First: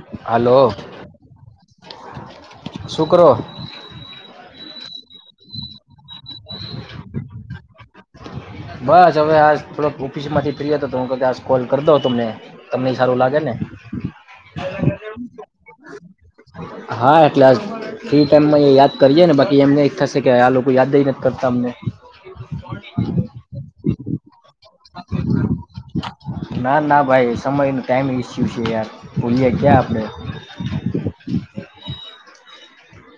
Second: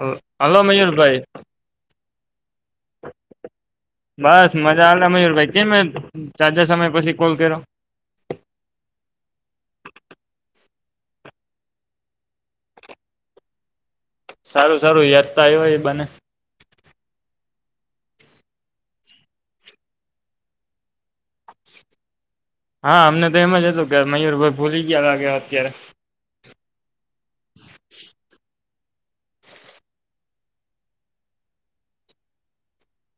અ હાલો મયૂરભાઈ શુ કરો બસ મજા આવે મયુરભાઈ કે મેં જાજા સમય પછી કોલ કર્યો બસ હવે આ થોડક ઓફિસ માંથી ફ્રી હતો તો હું કદાચ કોલ કરી દઉં તમને તમને સારું લાગે ને સારું સારું યાદ ત આયવય બને હા એટલે આ ફ્રી ટાઈમમાં એ યાદ કરીએ ને બાકી એમને એક થશે કે આ લોકો યાદ નથી કરતા અમને હા અમને તો એમ જ હતુ કે મયુરભાઈ ભૂલી ગયા લાગે અત્યારે ના ના ભાઈ સમયને ટાઈમ ઇસ્યુ છે યાર ભૂલએ ક્યા આપણેે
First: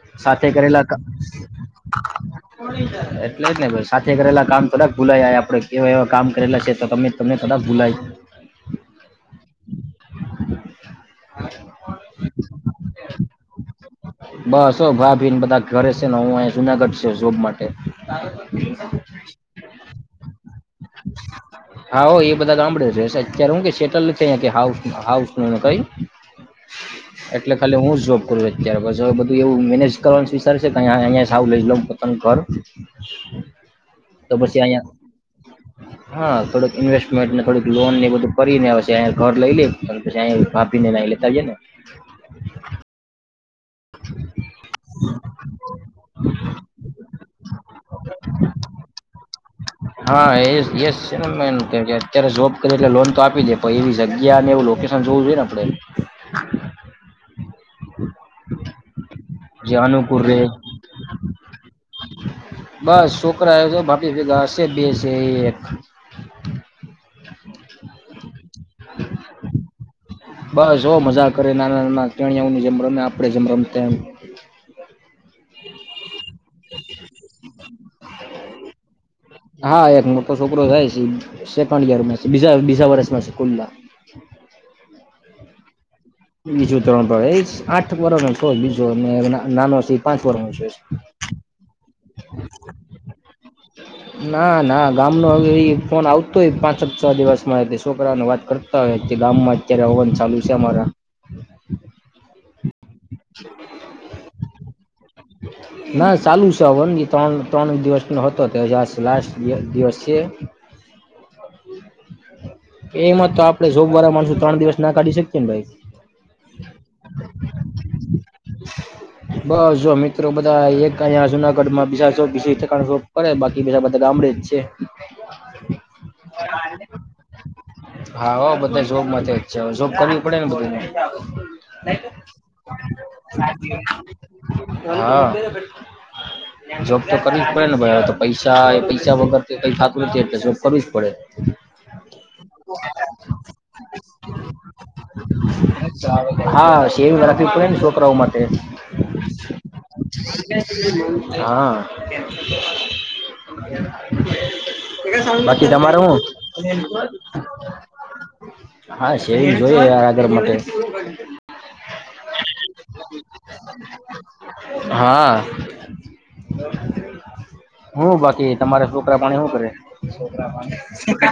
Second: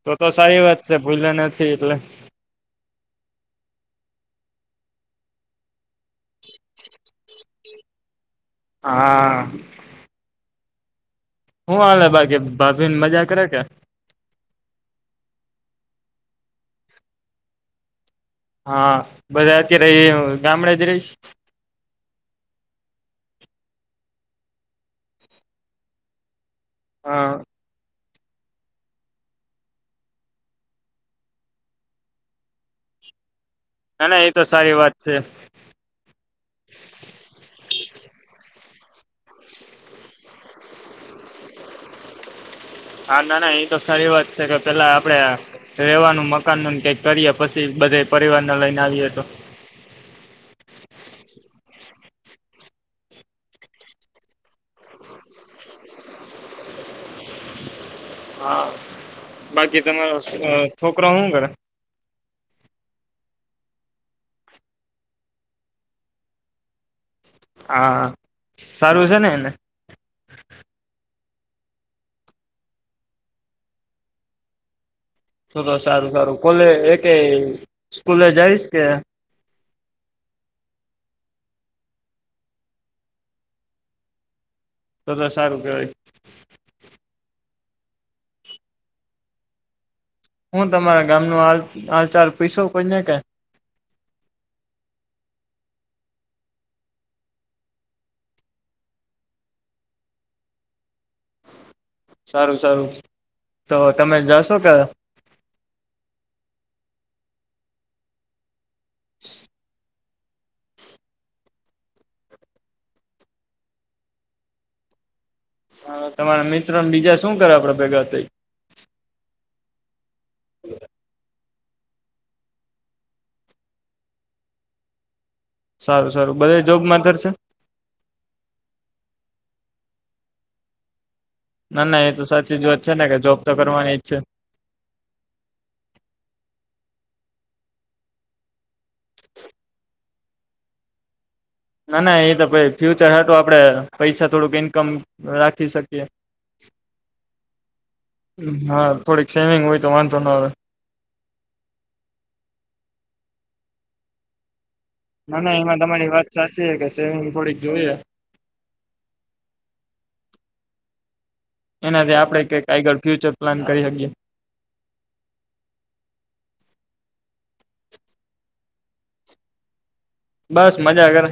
તો તો સાથે સારી વાત કરેલા છે ભૂયલા નથી એટલે એટલે જ ને સાથે કરેલા કામ થોડાક ભૂલાય આપડે કેવા એવા કામ કરેલા છે તો તમે તમને થોડાક ભૂલાય હા હું આલે બાકી ભાભીન મજા કરે કે બસ અ ભાભીન બધા ઘરે છે ને હું અહી જુનાગઢ છે જોબ માટે [unintelligible] રેય ગામડે જ રહીશ હા હો એ બધા ગામડે છે અત્યારે હું કે સેટલ છે હાઉ હાઉસ ન કઈ હા એટલે ખાલી હું જોબ કરું અત્યારે બધું એવું મેનેજ કરવાનું વિચરુ [unintelligible] લઉ પોતાનું ઘર ના ના એ તો સારી વાત છે. ઇન્વેસ્મેંટ ને બધુ લોન ને બધુ પ ને પછી અહિંયા ઘર લઈ લે પછી અઈ ભાભી ને લેતા જઈ ને હા ના ના એ તો સારી વાત છે કે, પેલા આપડે રેવાનું મકાન ન કઈક કરીએ પછી બધા પરિવારને લઈને આવીએ તો. એમ કે કે ને અત્યારે ઝોબ કરી એટલે લોન તો આપી દે પણ એવી જગ્યા ને એવું લોકેશન જોવું જોઈએ ને આપણેે. હા હ [unintelligible] બાકી તમારો અ છોકરો હું કરે? બસ છોકરા આયો શે બાકી ભેગા હશે બે શે એક હા! સારું છે ને એને? બસ જો મજા કરે નાના-નાના ટેણિયાઓની જેમ રમે આપડે જેમ રમતા એમ. તો તો સારું સારું કોલે એકે સ્કૂલે જઈશ કે હા, એક મોટો છોકરો જાય છે સેકન્ડ યરમાં છે બીજા બીજા વર્ષમાં છે કુલ્લા. તો તો સારું કેવાય. ધોરણ ભણે એ આઠ વરહ નો કર બીજો ને નાનો સી હું તમારા ગામ નો હાલ આલ ચાર પૈસો કોઈને કે ના ના ગામ નો હવે ઈ ફોન આવતો હોય પાંચ-છ દિવસમાં તે છોકરાઓ ને વાત કરતા હોય કે ગામમાં અત્યારે હવન ચાલુ છે અમારા. સારું-સારું તો તમે જાશો કે? ના ચાલુ હવન બી ત્રણ-ત્રણ દિવસનો હતો. હજાર લાસ્ટ દિય દિવસ. એ એમાં તો આપણે જોબવાળા માણસો ત્રણ દિવસ ના કાઢી શકીએ. ને ભાઈ હા, તમારા મિત્રને બીજા શું કરે આપડે ભેગા થઈ? બસ જો મિત ટ્રો બધા એક જ આજના. [unintelligible] પડે બાકી બધા ગામડે જ છે. સારું સારું બધા જોબમાં કરશે? હા હો બધા જોબ માટે જ છે અવે જોબ કરવી પડે ને બને. ના ના એ તો સાચી જ વાત છે ને કે, જોબ તો કરવાની જ છે. હા જોબ તો કરવી જ પડે ને ભાઈ અવે તો પૈસા એ પૈસા વગર કઈ ખાતું નથી એટલે જોબ કરવી જ પડે. ના ના એ તો ભાઈ ફ્યુચર હાતુ આપડે પૈસા થોડુંક ઈન્કમ રાખી શકીએ. હા સેવિંગ રાખવી પડે ને છોકરાઓ માટે હા! થોડીક સેવિંગ હોય તો વાંધો ન આવે. હા. ના ના બાકી એમાં તમારે તમારી હું વાત સાચી છે કે સેવિંગ થોડીક જોઈએ હા સેવિંગ જોઈએ યાર આગળ માટે એનાથી આપણે કઈક આગળ ફ્યુચર પ્લાન કરી હકીએ. હા હું બાકી તમારે છોકરા પાણી હું કરે? બસ મજા કરે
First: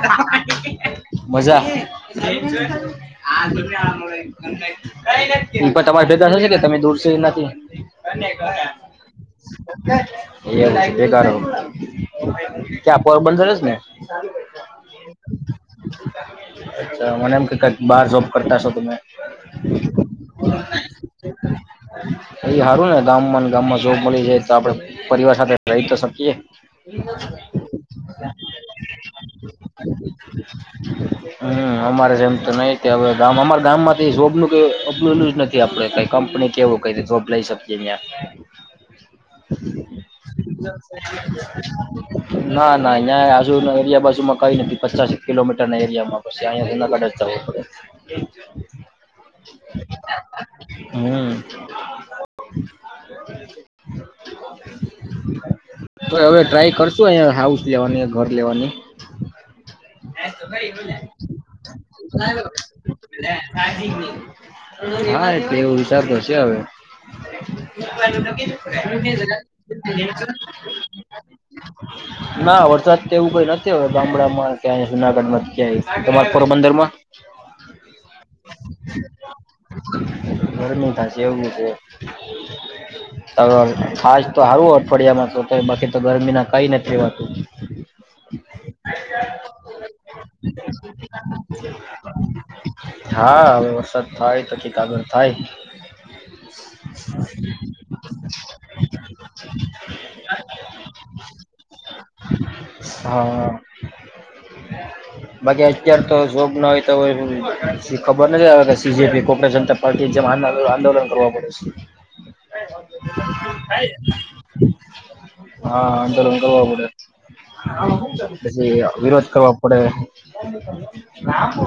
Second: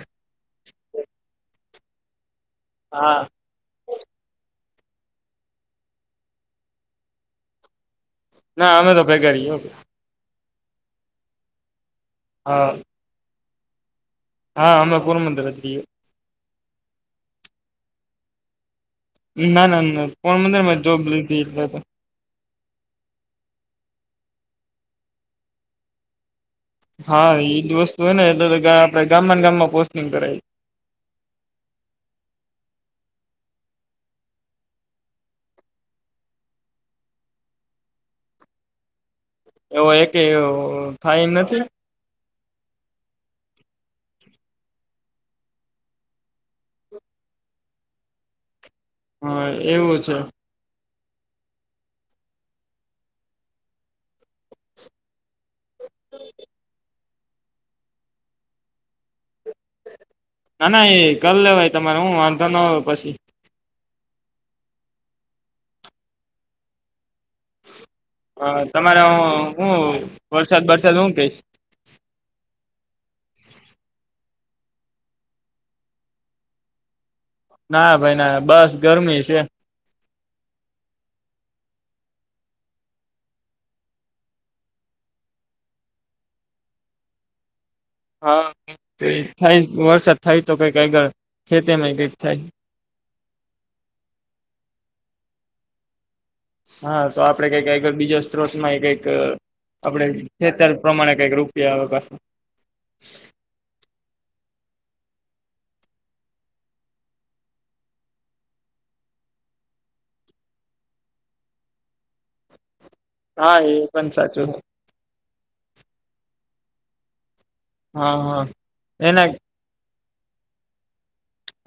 મજા. હમ. આજ આ મ [inaudible] ઉપર તમારા ભેદા થશે કે તમે દૂર છે એના થી અને [unintelligible] કરીડી ઓ [unintelligible] એ બેગારો હા ત્યાં પોરબંદર રજ હ હા આમાં કો મંદર નથી અચ્છા મને એમ કેઈક બાર જોબ કરતા છો તમે ના ના ના કોણ મ જોબધ એટલે એ હારું ને ગામમાં ગામમાં જોબ મળી જાય તો આપડે પરિવાર સાથે રહી તો શકીયએ હા એજ વસ્તુ હોય ને એટલે આપડે ગામમાં ને ગામમાં પોસ્ટિંગ કરાય હમ અમારે જેમ તો નહી હવે ગામ અમારા ગામ માંથી જોબનુંબ લું જ નથી આપડે કઈ કંપની કેવું કઈ જોબ લઇ શકીએ અહં એવો એક થાય નથી ના ના અહીં આજુ એરિયા બાજુમાં કઈ નથી પચાસ કિલોમીટર ના એરિયામાં પ અઢ જ જ પડે હા એવું છે હમ તો હવે ટ્રાય કરશો અ હાઉસ લેવાની ઘર લેવાની ના ના એ કલ લેવાય તમારે હું વાંધો ન આવે પછી હા એટલે એવું વિચારતો હ છે હવે હા તમારે હું વરસાદ બરસાદ હું કહીશ ના વરસાદ તે એવું કઈ નથી હોય ગામડા માં ક્યાં જુનાગઢમાં ક્યા તમા પોરબંદર માં ના ભાઈ ના બસ ગરમી છે [unintelligible] ચાલુ રાખો ખાસ તો હારું અઠવાડિયામાં તો બાકી તો ગરમી ના કઈ નથી રહેવાતું હા થાય વરસાદ થાય તો કઈક આગળ ખેતમાં કક થાય હા હ [unintelligible] હા તો આપડે કક બીજો સ્ત્રોત માં કઈક આપણે છેતર પ્રમાણે કઈક રૂપિયા હા બાકી અત્યાર તો જોબ ના હોય તો ખબર નથી આવે કે સીજપી કોપ જનતા પાર્ટી જેમ આંદોલન કરવા પડે છે હ [unintelligible] હા એ પણ સાચું. હાલકલ પડે. હા હા પછી એના વિરોધ કરવો પડે. [unintelligible]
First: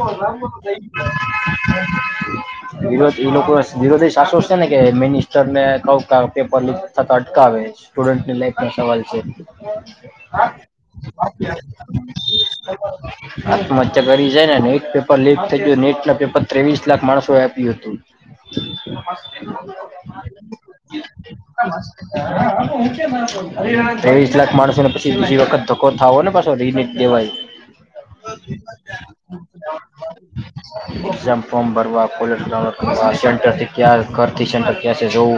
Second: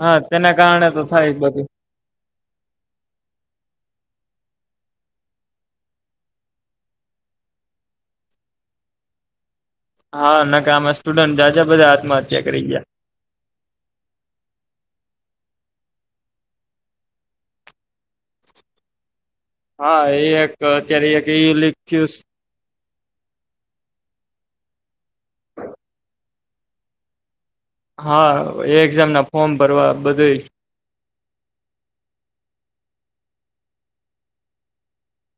હા તેના કારણે તો થાય જ બધું [inaudible] એ લોકો વિરોધી શાસવશ. તને કેહ મેની. સરને કહ ક પેપર લીક થતા અટકાવે, સ્ટુડન્ટની લાઈફ નો સવાલ છે. હા નકા આમાં સ્ટુડન્ટ જાજા બધા આત્મહત્યા કરી ગયા આત્મહત્યા કરી જાય નેટ એક પેપર લીક થઈ એ નેટ ના પેપર ત્રેવીસ લાખ માણસો આપ્યું હતું. હા એ એક અત્યારે એક ઈ લીક થયું ત્રેવીસ લાખ માણસ તો ને પછી બીજી વખત ધકો થાવો ને પાછો રીમિક્ દેવાય. હા, એ એક્ઝામ ના ફોર્મ ભરવા બધું એ હા, સન્ટરથી ક્યા કરતી સેન્ટર. કેશે જોવ.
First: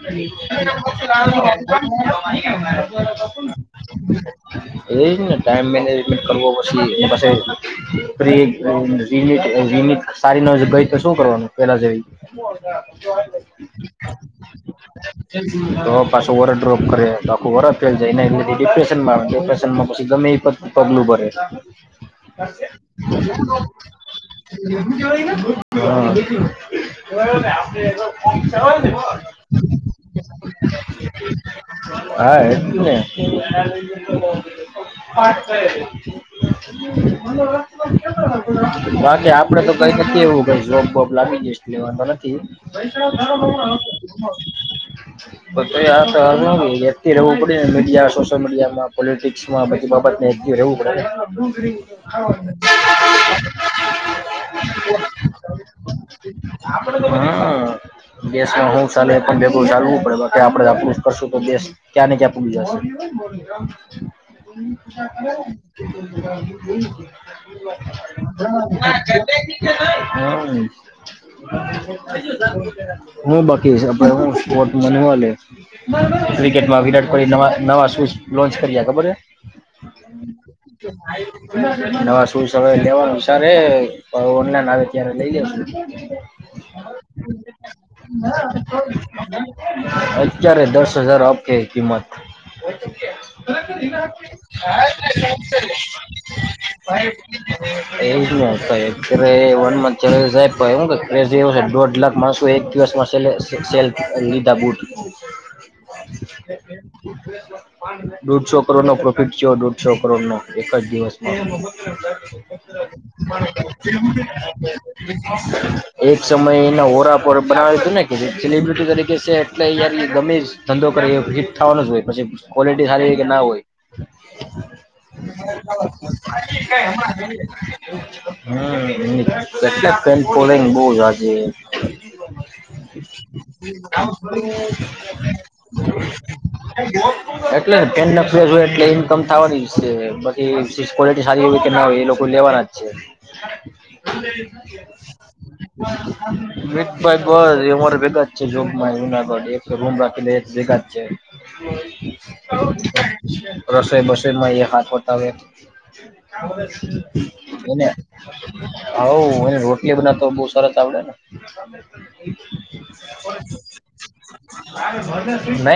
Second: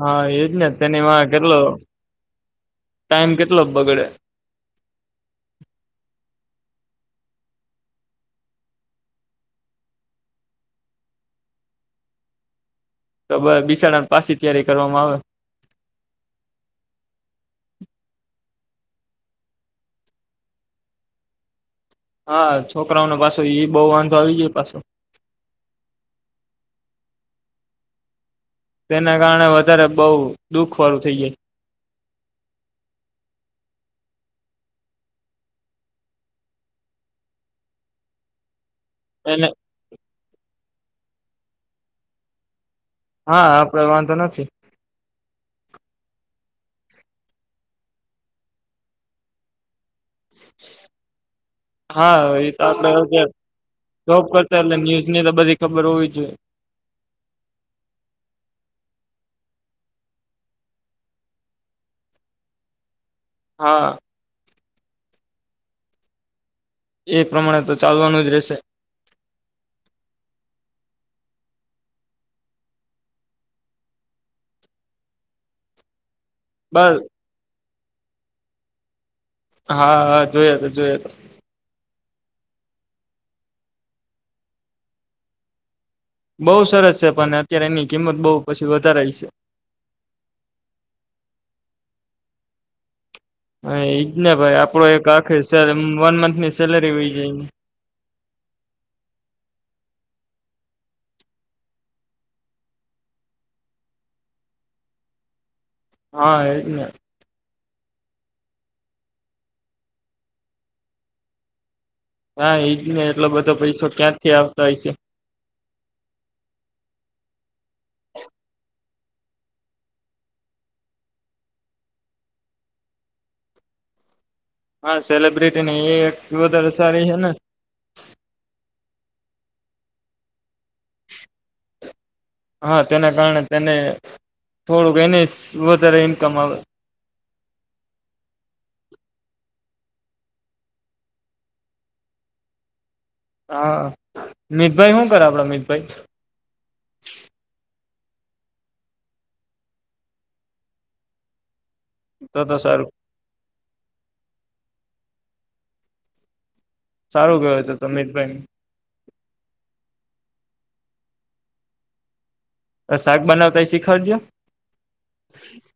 હા એજ ને તેની માં કેટલો ટાઈમ કેટલો બગડે એજ ને ટાઈમ મેનેજમેન્ટ કરવો પ પછી પછ સારી ન ગઈ તો શું કરવાનું પેલા જેવી. તો બિસાડા પાછી તૈયારી કરવામાં આવે તો પાછો [unintelligible] ડ્રોપ કરે. ઘોરા ફેલ એ ડિપ્રેશનમાં ડિપ્રેશનમાં પછી ગમે એ પગ્લું ભરે છે. હા છોકરાઓને પાછો ઈ બહુ વાંધો આવી જાય પાછો [unintelligible] [unintelligible] [inaudible] હા તેના કારણે વધારે બઉ દુઃખ વાળું થઈ જાય એજ ને. [unintelligible] બાકી એને આપડે તો કઈ શકીએ એવું. બાકી જોબ બોબ લાગી જાય એ અલગ કે હા આપડે વાંધો નથી બધ તો રહેવું પડે. મીડિયા સોશિયલ મીડિયામાં પોલિટિક્સમાં બાબત મા એકટીવે રહેવું પડે. હા એ તો આપડે જોબ કરતા એટલે ન્યુઝ ની તો બધી ખબર હોવી જોઈએ હ દેશમાં હું ચાલે એ પણ ભેગું ચાલવું પડે બાકી આપડે આપણું જ કરશું તો દેશ ક્યાં ને ક્યાં પૂગી જાશે. હા. [inaudible] એ પ્રમાણે તો ચાલવાનું જ રહેશે હમ [unintelligible] [inaudible] હ બાકી વતવાલે. ક્રિકેટમાં બસ વિરાટ કોહલી ના નવા સ્વિચ લોન્ચ કરીએ ખબર હે હા હા જોઈ તો જોય તો નવા શૂઝ હવે લેવાનું વિચારે ઓનલાઈન આવે ત્યારે લઈ લે બહુ સરસ છે પણ અત્યારે એની કિંમત બહુ પછી વધારાય છે અત્યારે દસ હજાર આપે કિંમત [inaudible] [inaudible] હા એજ ન એજ આવ ને ભાઈ આપડો એક આખી વન મંથ ની સેલરી વહી જાય એક વન ચા સાહેબ [inaudible] [inaudible] છે દોઢ લાખ માણસો એક દિવસમાં સેલ લીધા બુટ હા એજ ને [unintelligible] દોઢસો કરોડ નો પ્રોફિટ થયો દોઢસો કરોડ નો એક જ દિવસમાં હા એજ ને એટલો બધો પૈસો ક્યાંથી આવતા હોય છે [inaudible] એક સમય એના હોરા પર બનાવે હતું ને કે જે સેલિબ્રિટી તરીકે છે એટલે અ ગમે ધંધો કરી હિટ થવાનો જ હોય પછી ક્વોલિટી સારી હોય કે ના હોય હા સેલિબ્રિટીની એ એક વધારે સારી છે ને [inaudible] હમ [inaudible] [inaudible] હા તેના કારણે તેને થોડુંક એની વધારે ઈન્કમ આવે એટલેને પેન ન હોય એટલે ઇન્કમ થવાની છે બાકી ક્વોલિટી સારી હો કે ના હોય એ લોકો લેવાના જ છે હા મિતભાઈ શું કરે આપડા મિતભાઈ મિતભાઇ બસ એ મારે ભેગુ એક જ છે જોબ માં જૂનાગઢ એ રૂમ રાખી બે ભેગા જ છે. તો તો સારું [inaudible] રસોઈ બસ [inaudible] માં એ હાથે હોતા હોય સારું કેવાય [inaudible] તો એને તો મિતભાઈ હાર હવ એને રોજ [unintelligible] તરત આવડે ને શાક બનાવતા શીખાડજો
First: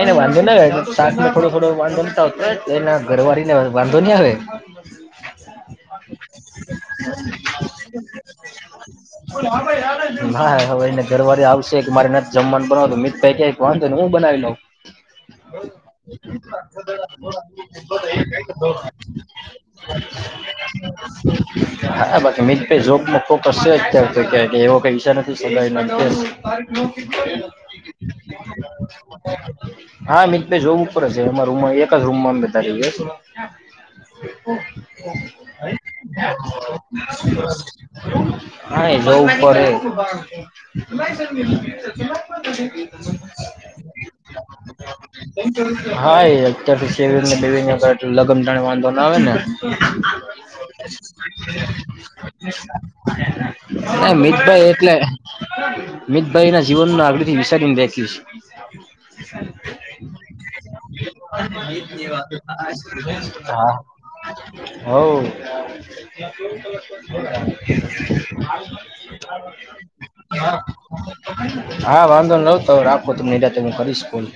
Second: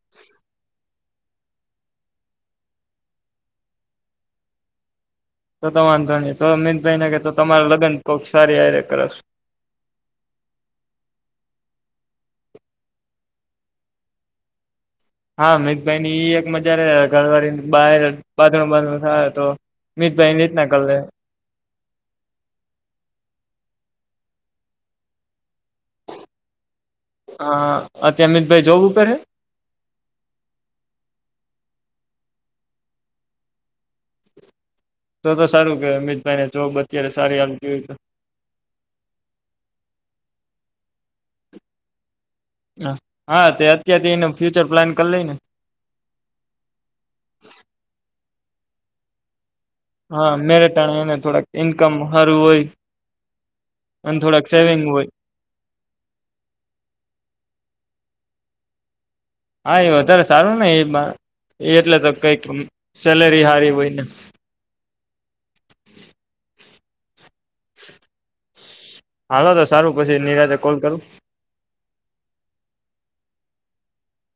[inaudible] નહી નહી વાંધો નહી એતો શાકનો થોડો થોડો વાંધો ન આવતો એના ઘરવાળી ને વાંધો નહી આવે તો તમા જાણી તો અમિતભાઈ નાને કે તો તમારા લગ્ન કો સારી આરે કરશે હા હવે એને ઘરવાર આવશે કે મારે ના જમવાનું બનાવ અમીતભાઇ કે વાંધો ને હું બનાવી લઉં હા, મિતભાઈ ની એક મજા ઘરવાળી બાર બાંધું બાંધું થાય તો મિતભાઈની રીતના કર લે. હા બાકી મિડ પે જોબમાં ફોકસ છે અત્યારે તો કએ એવો કઈ વિસાર નથી સમાય હા અત્યારે મિતભાઈ જોબ ઉપર હે [inaudible] હા, મિતભાઈ જોવું પડે છે એમાં રુમાં એક કા રૂમમા બેઠા ગયા [inaudible] તો તો હા સારું કે મિતભાઈને જોબ અત્યારે સારી હાલતી હોય તો એ જોઉં પરે. હા તે અત્યારથી એનો ફ્યુચર પ્લાન કરી લઈ ને હા, એ અત્યાર સેવીને બેવી [inaudible] [inaudible] ને વાંધો નો આવે ને. હા મેરેજ ટાણે એને થોડુક ઈન્કમ હારું હોય. હા અને થોડાક મિતભાઈ સેવિંગ એટલે હોય મિતભાઈ ના જીવન નું આગળથી વિચારીને દે હા એ વધારે સારું ને એ એટલે તો કઈક સેલેરી [inaudible] હા. હારી હોય ને હઓ. હાલો તો સારું પછી નિરાતે હા. કોલ કરું હા, વાંધો નય તો રાત હું નિરાંતે તમે કરીશ. ફોન. [inaudible]